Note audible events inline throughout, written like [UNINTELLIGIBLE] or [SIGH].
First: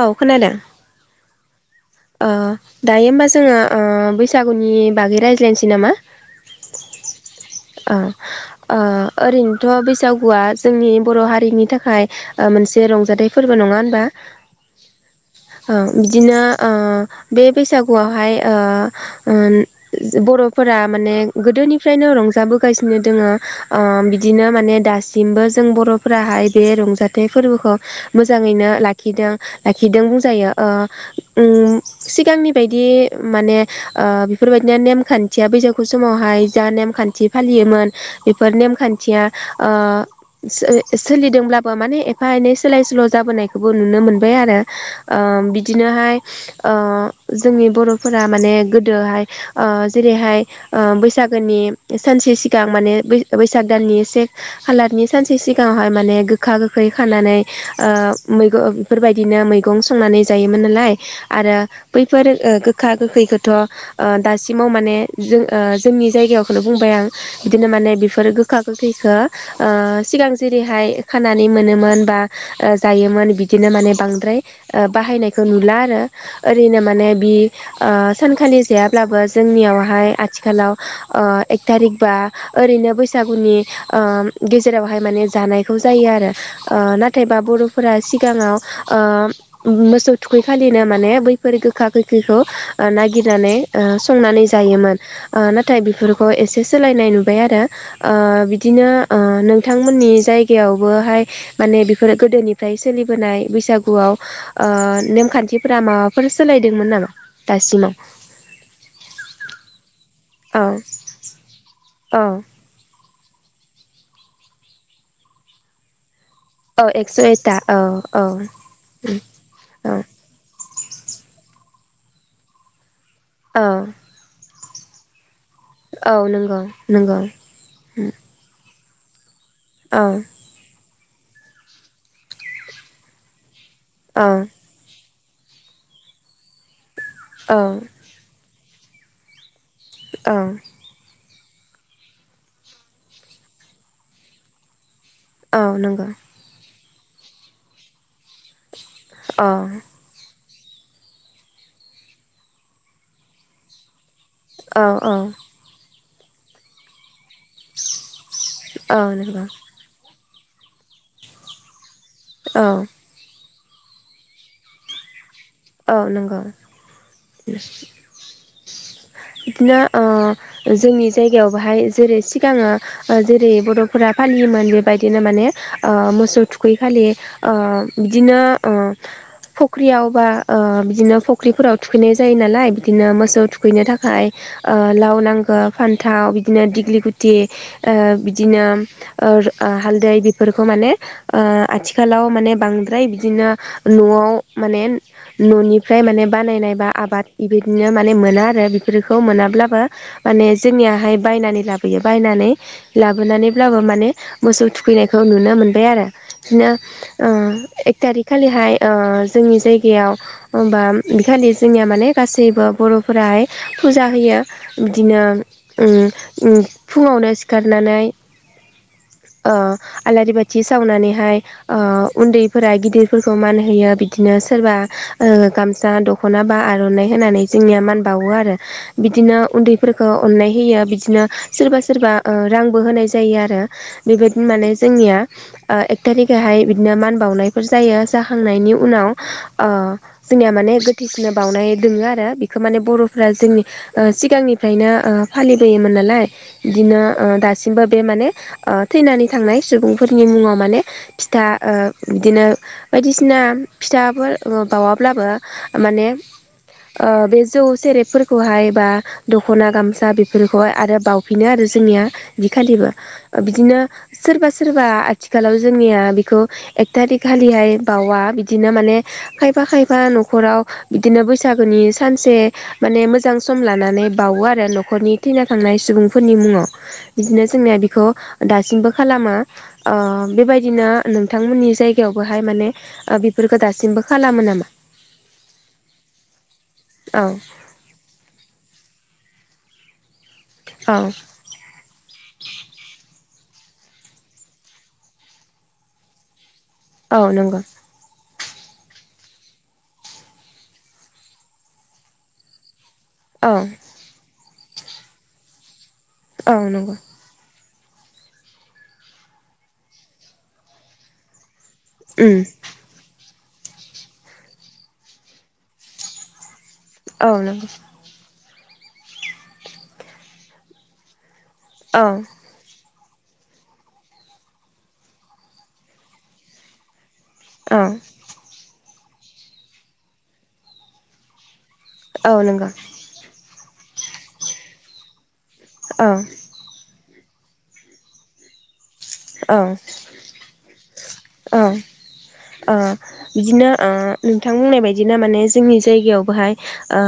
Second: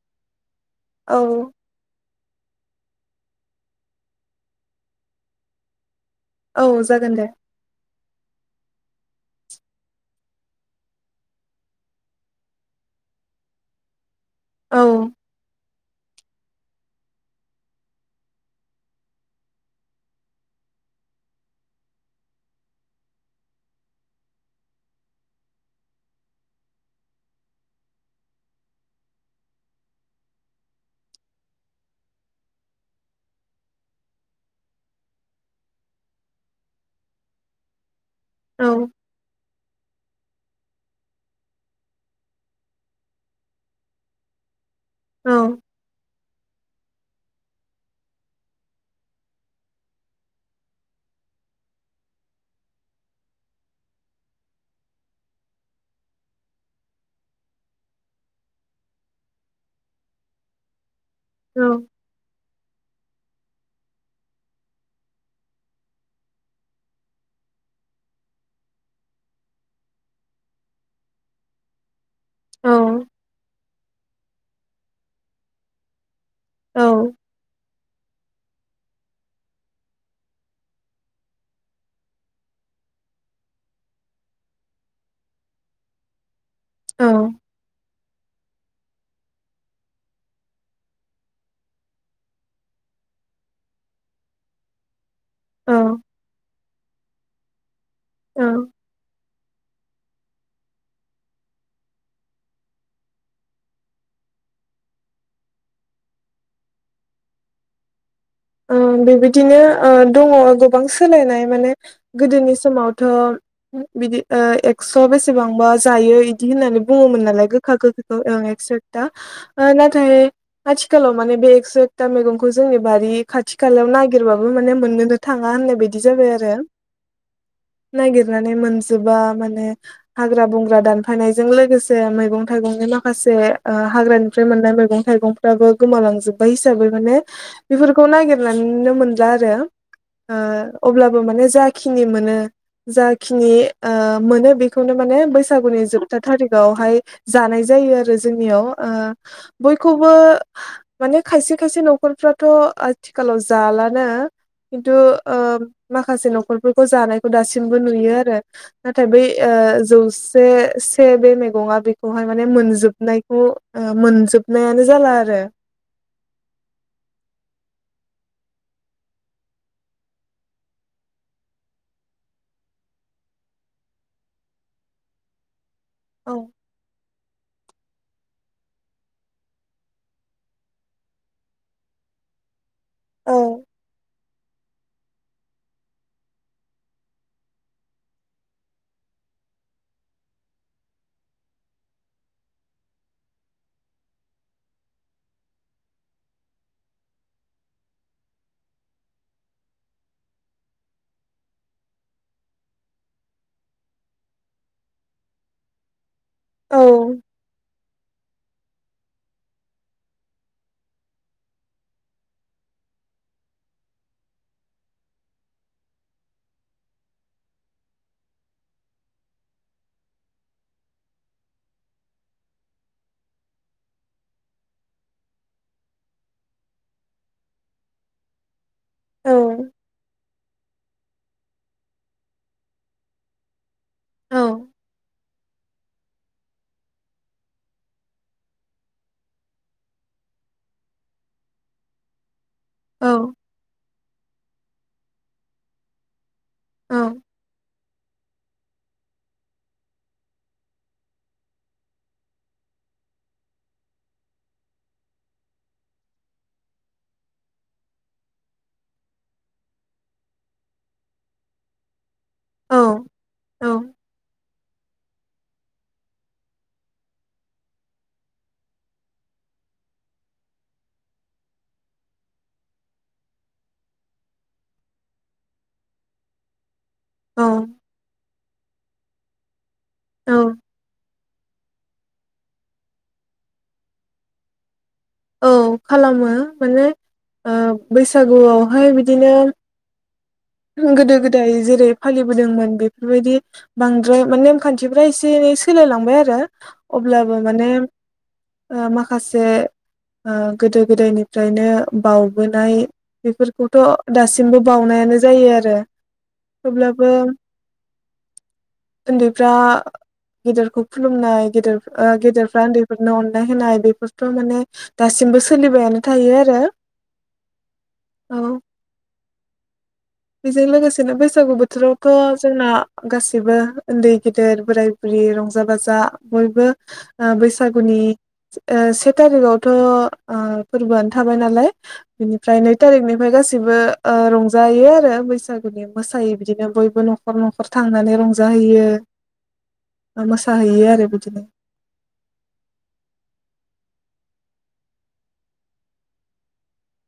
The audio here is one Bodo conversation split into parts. औ खोनादों। औ ओ दायो ओमबा जोङो ओ बैसागुनि बागै रायज्लायनोसै नामा? औ जागोन दे। ओ ओ ओरैनोथ' बैसागुआ जोंनि बर' हारिनि थाखाय ओ मोनसे रंजाथाइ फोरबो नङा होनबा? औ औ बिदिनो ओ बे बैसागुआवहाय ओ ओम बर'फोरा माने गोदोनिफ्रायनो रंजायो जाबोगासिनो दोंङो ओ बिदिनो माने दासिमबो जों बर'फोराहाय बे रंजाथाइ फोरबोखौ मोजाङैनो लाखिदों लाखिदों बुंजायो ओ उम सिगांनि बायदि माने ओ बिफोरबायदिनो नेमखान्थिया बैसागु समावहाय जा नेमखान थि फालियोमोन बेफोर औ नेमखान्थिया बोलि सोलिदोंब्लाबो माने एफा एनै सोलाय सोल' जाबोनायखौबो नुनो मोनबाय आरो ओ औ बिदिनोहाय ओ जोंनि बर'फोरा माने गोदोहाय ओ जेरैहाय ओ बैसागोनि सानसे सिगां माने बै बैसाग दाननि से खालारनि सानसे सिगांहाय माने गोखा गोखै खानानै ओ मैगो बिफोरबायदिनो मैगं संनानै जायोमोन नालाय आरो औ बैफोर ओ गोख खा गोखैखोथ' ओ दासिमाव माने जों ओ जोंनि जायगायाव बुंबाय आं बिदिनो माने बिफोर गोखा गोखैखो ओ सिगां जेरैहाय खानानै मोनोमोन बा जायोमोन बिदिनो माने बांद्राय ओ बाहायनायखो नुला आरो ओरैनो औ माने बि ओ सानखालि जायाब्लाबो जोंनियावहाय आथिखालाव ओ एक तारिक बा ओरैनो बैसागुनि ओम गेजेरावहाय माने जानायखौ जायो आरो ओ औ नाथायबा बर'फोरा सिगाङाव ओ मोसौ थुखै खालिनो माने बैफोर गोखा गोैखैखौ ओ नागिरनानै ओ संनानै जायोमोन ओ ना थाय बेफोरखौ एसे सोलायनाय नु बाय आरो औ ओ बिदिनो ओ नोंथांमोननि जायगायावबोहाय माने बिफोरो गोदोनिफ्राय सोलिबोनाय बैसागुआव ओ नेमखान्थिफोरा माबाफोर सोलायदोंमोन नामा दासिमाव? ओ बेबायदिनो ओ दङ' औ गोबां सोलायनाय माने औ गोदोनि समाव थ' बिदि ओ एक्स' बेसेबांबा जायो बिदि होननानै औ एक्स' बुङोमोन नालाय एकथा गोखा औ गोखैखौ औ ओं एक्स' एकटा ओ औ नाथाय आथिखालाव माने बे एक्स' दा मैगंखौ जोंनि बारि खाथि औ खालायाव नागिरबाबो माने मोननोनो थाङा होननाय बायदि औ जाबाय आरो नंगौ नंगौ नागिरनानै मोन जोबा माने औ हाग्रा बंग्रा दान फायनायजों लोगोसे मैगं थाइगंनि माखासे ओ औ हाग्रानिफ्राय मोननाय मैगं थाइगंफ्राबो गोमालांजोब्बाय हिसाबै माने बेफोर नागेरनानैनो मोनला आरो औ ओ अब्ला बो जाखिनि मोनो जाखिनि ओ मोनो बेखौनो माने औ बैसागुनि नंगौ जोबथा थारिखावहाय जानाय जायो आरो जोंनियाव ओ औ बयखौबो माने खायसे खायसे नखरफ्राथ आथिखालाव जालाना औ खिनथु औ ओ माखासे नखरफोरखौ जानाय खौ दासिमबो नुयो आरो औ नाथाय बै नंगौ ओ जौ से बे मैगंङा बे खौहाय माने औ मोनजोबनायखौ ओ मोनजोबनायानो जाला आरो औ नंगौ [INAUDIBLE] बिदिनो ओ जोंनि जायगायाव बाहाय जेरै सिगाङो जेरै बरफोरा फालियोमोन बेबायदिनो माने ओ औ मोसौ थुखै खालि ओ बिदिनो ओ फख्रियाव बा ओ बिदिनो फख्रिफोराव थुखैनाय जायो नालाय बिदिनो औ मोसौ थुखैनो थाखाय ओ लाव नांगौ फान्थाव बिदिनो दिग्लि गुथि ओ बिदिनो ओ हालदै बेफोरखौ माने ओ आथिखालाव माने बांद्राय बिदिनो नआव माने ननिफ्राय माने बानायनाय बा आबाद बेबायदिनो माने मोना आरो बेफोरखौ मोनाब्लाबो माने जोंनियाहाय बायनानै लाबोयो बायनानै लाबोनानैब्लाबो माने मोसौ थुखैनायखौ नुनो मोनबाय आरो बिदिनो औ ओ एक थारिक खालिहाय ओ जोंनि जायगायाव होमबा बेखालि जोंनिया माने गासैबो बरफोराहाय फुजा होयो बिदिनो ओ ओ फुङावनो सिखारनानै ओ आलारि बाथि सावनानैहाय ओ उन्दैफोरा गिदिरफोरखौ मान होयो बिदिनो सोरबा ओ गामसा दखना बा आरनाइ होनानै जोंनिया मान बा बावो आरो औ बिदिनो उन्दैफोरखौ अननाय होयो बिदि सोरबा सोरबा ओ रांबो होनाय जायो आरो औ बेबादिनो जोंनिया ओ एक तारिख आव हाय मान बावनायफोर जायो जाखांनायनि उनाव ओ जोंनिया माने गोथैफोरनो बावनाय दोङो आरो बिखो मान औ बरफोरा जोंनि ओ सिगांनिफ्रायनो ओ फालिबोयोमोन नालाय बिदिनो औ दासिमबो बे माने थैनानै थांनाय सुबुंफोरनि मुङाव माने फिथा बिदिनो बायदिसिना फिथाफोर बावाब्लाबो माने ओ बे जौ सेरेबफोरखौहाय बा दखना गामसा बेफोरखौहाय आरो बाफिनो आरो जोंनिया बिखालिबो औ बिदिनो सोरबा सोरबा आथिखालाव जोंनिया बेखौ एक थारिक खालिहाय बावा बिदिनो माने खायफा खायफा नखराव बिदिनो बैसागोनि सान से माने मोजां सम लानानै बावो आरो नखरनि थैना थांनाय सुबुंफोरनि मुङाव बिदिनो औ जोंनिया बेखौ दासिमबो खालामा ओ औ बेबायदिनो नोंथांमोननि जायगा वबोहाय माने बेफोरखौ दासिमबो खालामो नामा? औ खालामो। माने औ ओ बैसागुआवहाय बिदिनो औ गोदो गोदाय जेरै फालिबोदोंमोन बेफोरबायदि बांद्राय माने नेमखान्थिफ्रा एसे एनै सोलायलांबाय आरो। औ अब्लाबो नंगौ माने। ओ माखासे ओ गोदो गोदायनिफ्रायनो बावबोनाय औ बेफोरखौथ' दासि [UNINTELLIGIBLE] बावनायानो ज जायो आरो। औ नंगौ अब्लाबो ओन्दैफ्रा गेदेरखौ खुलुमनाय गेदेर ओ उम गेदेरफ्रा ओन्दैफोरनो अन नाय होनाय बेफोरथ' माने दासिमबो सोलिबायानो थायो आरो। औ नंगौ। औ। बेजों लोगोसेनो बेस सागु औ बोथोरावथ' जोंना गासिबो ओन्दै गेदेर बोराय बुरि रंजा बाजा बयबो ओ औ बैसागुनि ओ से तारिगावथ' ओ फोरबोआनो थाबाय नालाय औ बेनिफ्राय नंगौ नै तारिगनिफाय गासै [UNINTELLIGIBLE] ओ रंज जायो आरो बैसाग बिनो औ मोसायो बिदिनो बयबो नख न'खर न'खर थांनानै रंजाहैयो। औ मोसाहैयो आरो बिदिनो औ ओ बिदिनो ओ नोंथां बुंनाय बायदिनो माने जोंनि जायगायावबोहाय ओ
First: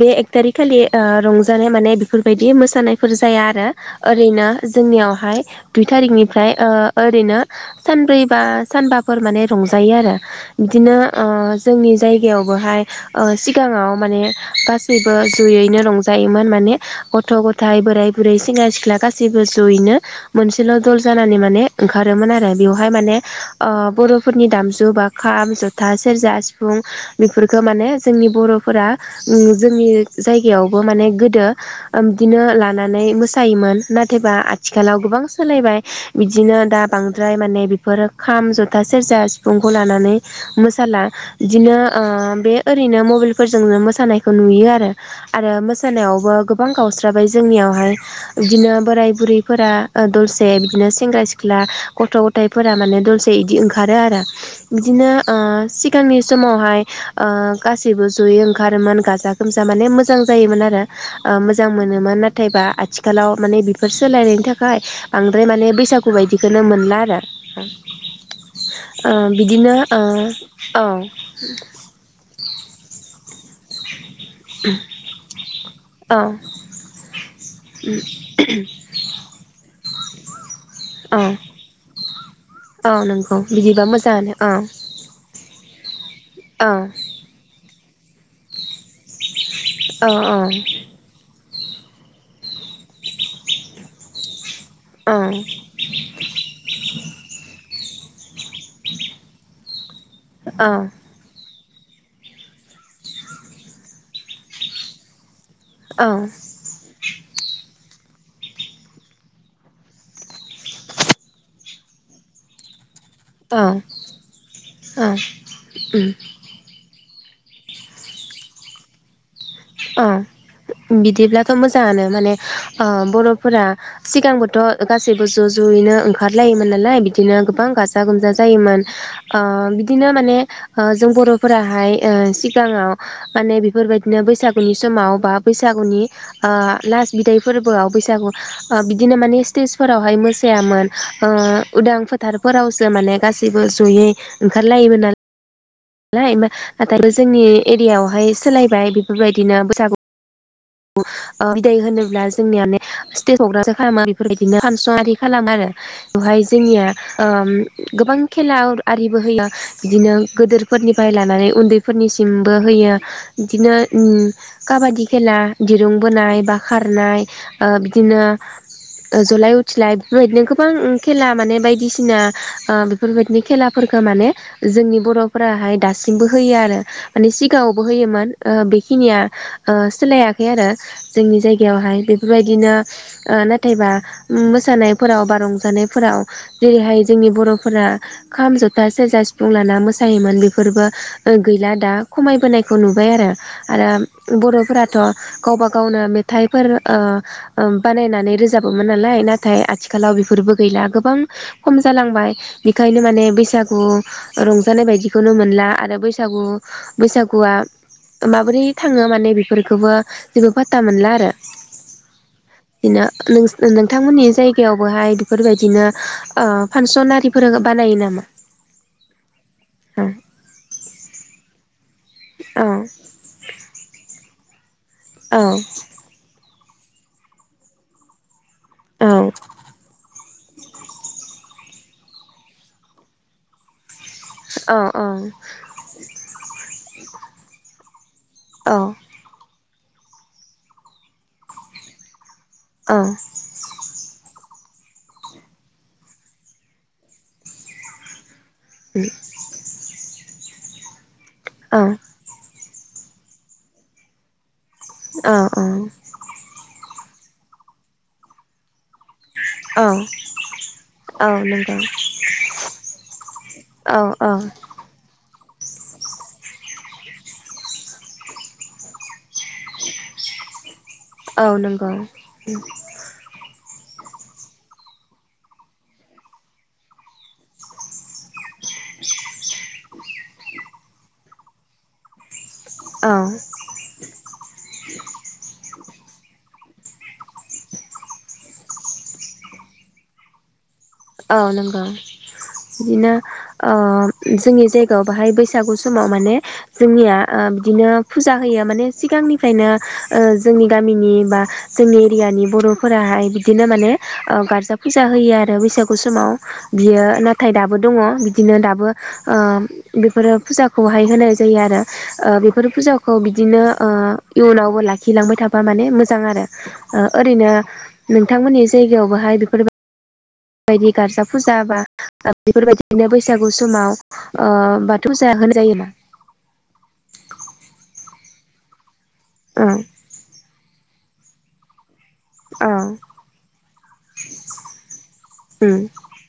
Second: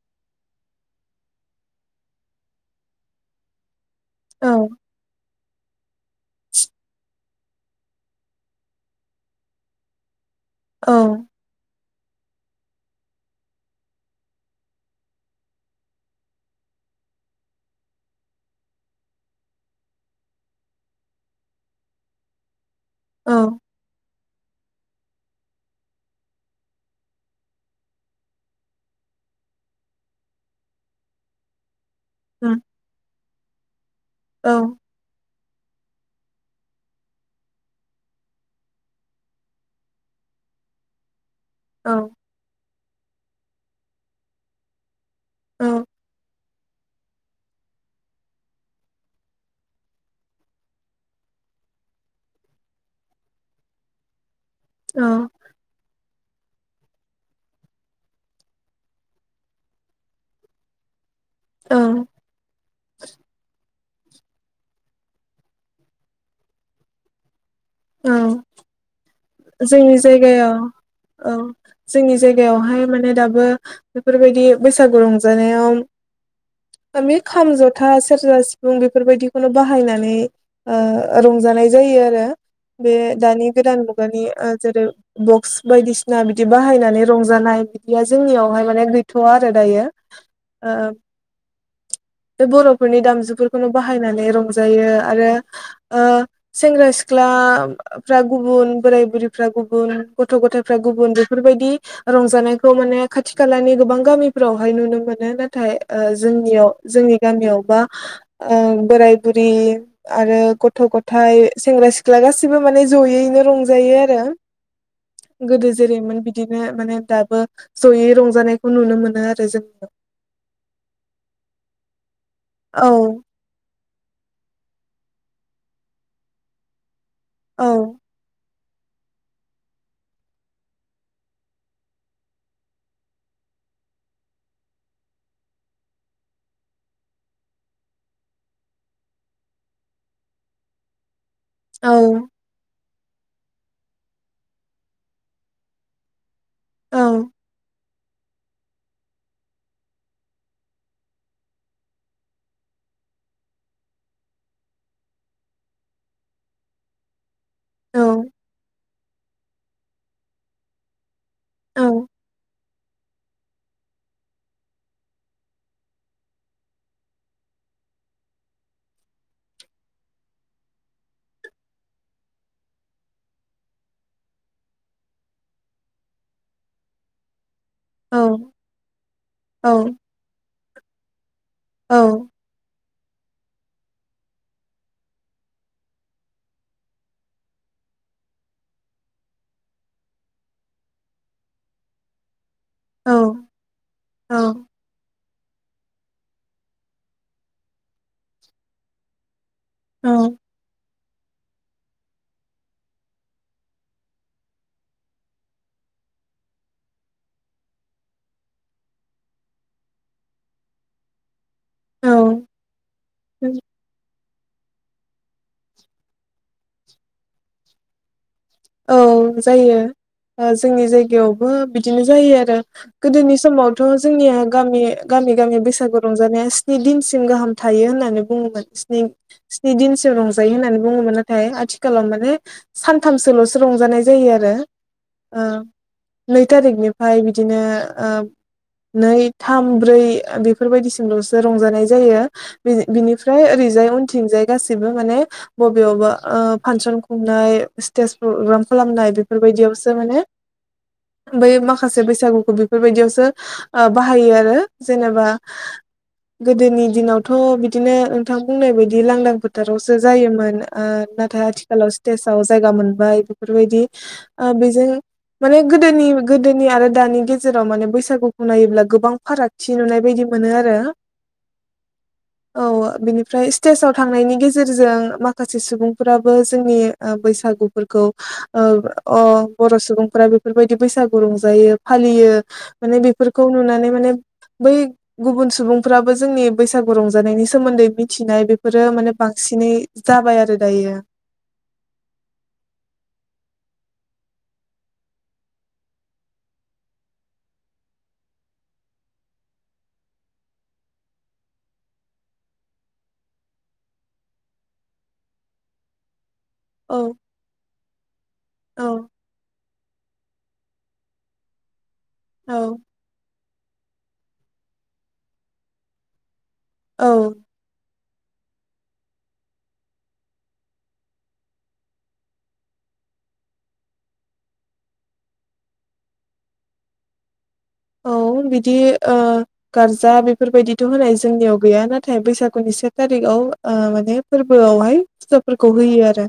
बे एक टारिक खालि ओ रंजानाय माने बेफोरबायदि मोसानायफोर जाया आरो। ओरैनो औ जोंनियावहाय दुइ थारिकनि फ्राय ओ ओरैनो सानब्रैबा सानबाफोर माने रंजायो आरो। औ बिदिनो ओ जोंनि जायगायावबोहाय ओ सिगाङाव माने गासैबो जयैनो रंजायोमोन माने गथ' गथाय बोराय बुरै सेंग्रा सिख्ला गासैबो जयैनो मोनसेल दल जानानै माने ओंखारोमोन आरो। बेवहाय माने औ ओ बरफोरनि दामजु बा खाम जथा सेरजा सिफुं बेफोरफोरखो माने जोंनि बर'फोरा [UNINTELLIGIBLE] जोंनि जायगायावबो माने गोदो [UNINTELLIGIBLE] उम लानानै मोसायोमोन नाथायबा औ आथिखालाव गोबां सो सोलायबाय बिदिनो दा बांद्राय माने बेफोर खाम जथा सेरजा सिफुंखौ लानानै मोसाला। बिदिनो औ ओ बे ओरैनो दुल फोरजोंनो मोसानायखौ नुयो आरो आरो औ मोसानायावबो गोबां गावस्राबाय जोंनियावहाय बिदिनो बोराय बुरैफोरा ओ दल से बिदिनो सेंग्रा सिख्ला गथ गथायफोरा माने दलसे इदि ओंखारो आरो। बिदिनो औ ओ सिगांनि समावहाय ओ गासैबो जयै ओंखारोमोन गाजा गोमजा माने मोजां जायोमोन आरो। ओ मोजां औ मोनोमोन नाथायबा आथिखालाव माने बि बेफोर सोलायनायनि थाखाय। बांद्राय माने बैसागु बायदिखौनो मोनला आरो। औ ओ बिदिनो जोंनि ओ जायगायाव औ जोंनि जायगायावहाय माने दाबो बेफोरबायदि बैसागु रंजानायाव औ माने खाम जथा सेरजा सिफुं बेफोरबायदिखौनो बाहायना नै औ ओ रंजानाय जायो आरो। औ बे नंगौ दानि गोदान बिदिबा मुगानि मोजाङानो ओ औ जेरै बक्स बायदि ना बिदि औ बाहायनानै रंजानाय बिदिया जोंनियावहाय माने गैथ ' थआ आरो दायो औ औ ओ बे बरफोरनि दामजुफोरखौनो बाहायनानै रंजा जायो औ आरो ओ सेंग्रा सि फ्रा गुबुन बोराय बुरिफ्रा गुबुन गथ गथायफ्रा गुबुन बेफोरबायदि रंजानायखौ माने खाथि खालानि गोबां गामिफोरावहाय नुनो मोनो नाथ थाय ओ जोंनियाव जोंनि गामियावबा बोराय बुरि आरो गथ' गथायाइ सेंग्रा सिख्ला लाासिबो माने जयैनो रंजायो औ आरो गोदो उम जेरैमोन बिदिनो माने दा जयै रंजानायखौ नुनो मोनो आरो। जोंनियाव अ बिदिब्लाथ' मोजाङानो माने औ बर'फोरा सिगांबोथ' गासैबो ज' ज'यैनो ओंखारलायोमोन नालाय बिदिनो औ गोबां गाजा गोमजा जायोमोन। ओ बिदिनो माने जों बर'फोराहाय सिगाङाव माने बेफोरबायदिनो बैसागु बनि समाव बा बैसागुनि लास् बिदाय फोरबोआव बैसागु बिदिनो माने स्टेजफोरावहाय मोसायामोन। उदां औ फोथारफोराव ज माने गासैबो जयै ओंखारलायोमोन नालाय लाय नाथाय औ जोंनि एरियाायाव बेहाय सोलायबाय बेफोरबायदिनो बैसागु बिदाय होनोब्ला जोंनियााने स्टेज प्रग्रामसो खालामो बेफोरबायदिनो फांसन आरि खालामो आरो बेवहाय जोंनिया औ गोबां खेला आरो। आरिबो होया बिदिनो गोदोर। [INAUDIBLE] मे औ उन्दैफोरनिसिमबो होयो बिदिनो काबादि खेला दिरुं बोनाय बा खारनाय बिदिनो जलाय उथिलाय बेफोरबायदिनो गोबां खेला माने बायदिसिना बेफोरबायदिनो खेलाफोरखौ माने जोंनि बर'। हाय दासिमबो होयो आरो [INAUDIBLE] गावबो होयोमोन औ बेखिनिया औ सोलायाखै आरो। जोंनि जायगायावहाय औ बेफोरबायदिनो। नाथायबा मोसानायफोराव बा रंजानायफोराव जेरैहाय जोंनि बर'फोरा खाम जथा सेरजा सिफुं लाना मो। योमोन बेफोरबो गैला दा खमायबोनाय। बे खौ नुबाय औ आरो आरो औ बर'फोराथ'। गावबा गावनो मेथाइफोर बानायनानै रोजाबोमोन नालाय नाथाय। नाथाय आथिखालाव बेफोरबो गैला गोबां। खम जालांबाय बेखायनो माने बैसागु रंज [INAUDIBLE] जानाय बायदिखौनो मोनला आरो बैसागु बैसागुआ माबोरै थाङो माने बेफोरखौबो जेबो फाता मोनला आरो। औ बिनो नोंथांमोननि जायगायावबोहाय बेफोरबायदिनो फांसन आरिफोर बानायो नामा। औ। जायो औ जोंनि जायगायावबो बि बिदिनो जायो आरो गोदोनि समावथ' जोंनिया गामि गामि औ गामि बैसागु रंजानाय [UNINTELLIGIBLE] दिनसिम गाहाम थायो होननानै बुङोमोन। स्नि औ स्नि दिनसो रंज [UNINTELLIGIBLE] आथिखालाव माने सान्थामसो [UNINTELLIGIBLE] रंजानाय जायो आरो औ ओ। नै थारिखनिफ्राय बिदिनो। नै था थाम ब्रै बेफोरबायदिसिमल'सो रंजानाय जायो। बिनिफ्राय ओरैजाय उनथिंजाय गासिबो माने बबेयावबा ओ फांसन खुंनाय [UNINTELLIGIBLE] [UNINTELLIGIBLE] खालामनाय बेफोरबायदियावसो माने बै माखासे बैसागुखौ बि बेफोरबायदियावसो बाहायो आरो। जेनेबा औ गोदोनि दिनाव थ' बिदिनो नोंथां बुंनाय बायदि बि लांदां फोथारावसो जायोमोन ओ औ नाथाय नंगौ आथिखालाव स्तेजाव जायगा मोन जाय बेफोरबायदि औ औ आ बेजों माने गोदोनि गोदोनि आरो दानि गेजेराव माने बैसागुखौ नायोब्ला गोबां फारागथि नुनाय बायदि मोनो आरो। औ नंगौ उम। औ बिनिफ्राय स्टेजाव थांनायनि गेजेरजों माखासे सुबुंफोराबो जोंनि ओ बैसागु फोरखौ ओ अ बर' सुबुंफोरा बेफोरबायदि बैसागु रंजायो फालियो माने औ बेफोरखौ नुनानै माने बै गुबुन सुबुं फ्राबो जोंनि बैसागु रंजानायनि सोमोन्दै मिथिनाय बेफोरो माने बांसिनै जाबाय आरो दायो औ नंगौ। बिदिनो ओ जोंनि जायगायाव बाहाय बैसागु समाव माने जोंनिया ओ बिदिनो फुजा होयो माने सिगांनिफ्रायनो ओ जोंनि गामिनि बा जोंनि एरियानि बर'फोराहाय बिदिनोमाने ओ गारजा फुजा होयो आरो बैसा गुसमाव। औ बियो नाथाय दाबो दङ बिदिनो औ दाबो ओम बि फोरो फुजाखौहाय होनाय जायो आरो। ओ बेफोर औ फुजाखौ बि दिनो ओ इयुनावबो लाखिलांबाय थाबा माने मोजां आरो। ओ औ ओरैनो नोंथांमोननि जायगायावबोहाय बेफोर बायदि गार्जा फुजा बा बेफोरबायदिनो बैसागु समाव ओ बाथौ फुजा होनाय जायो ना? औ बिदि ओ ओं गारजा बेफोरबायदिथ' होनाय जोंनिव गैया। ना थाय औ बैसागुनि से थारिखआव ओ माने फोर्बोआवहाय फेजाफोरखौ उम होयो आरो।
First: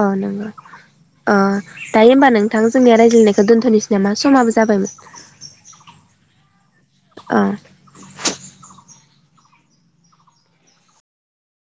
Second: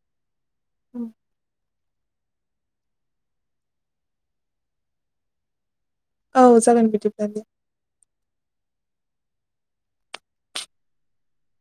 औ नंगौ ओ दायो होमबा नोंथां जोंनिया रायज्लायनायखौ दोन्थ'नोसै नामा समाबो जाबायमोन। औ जागोन बिदिब्ला दे। औ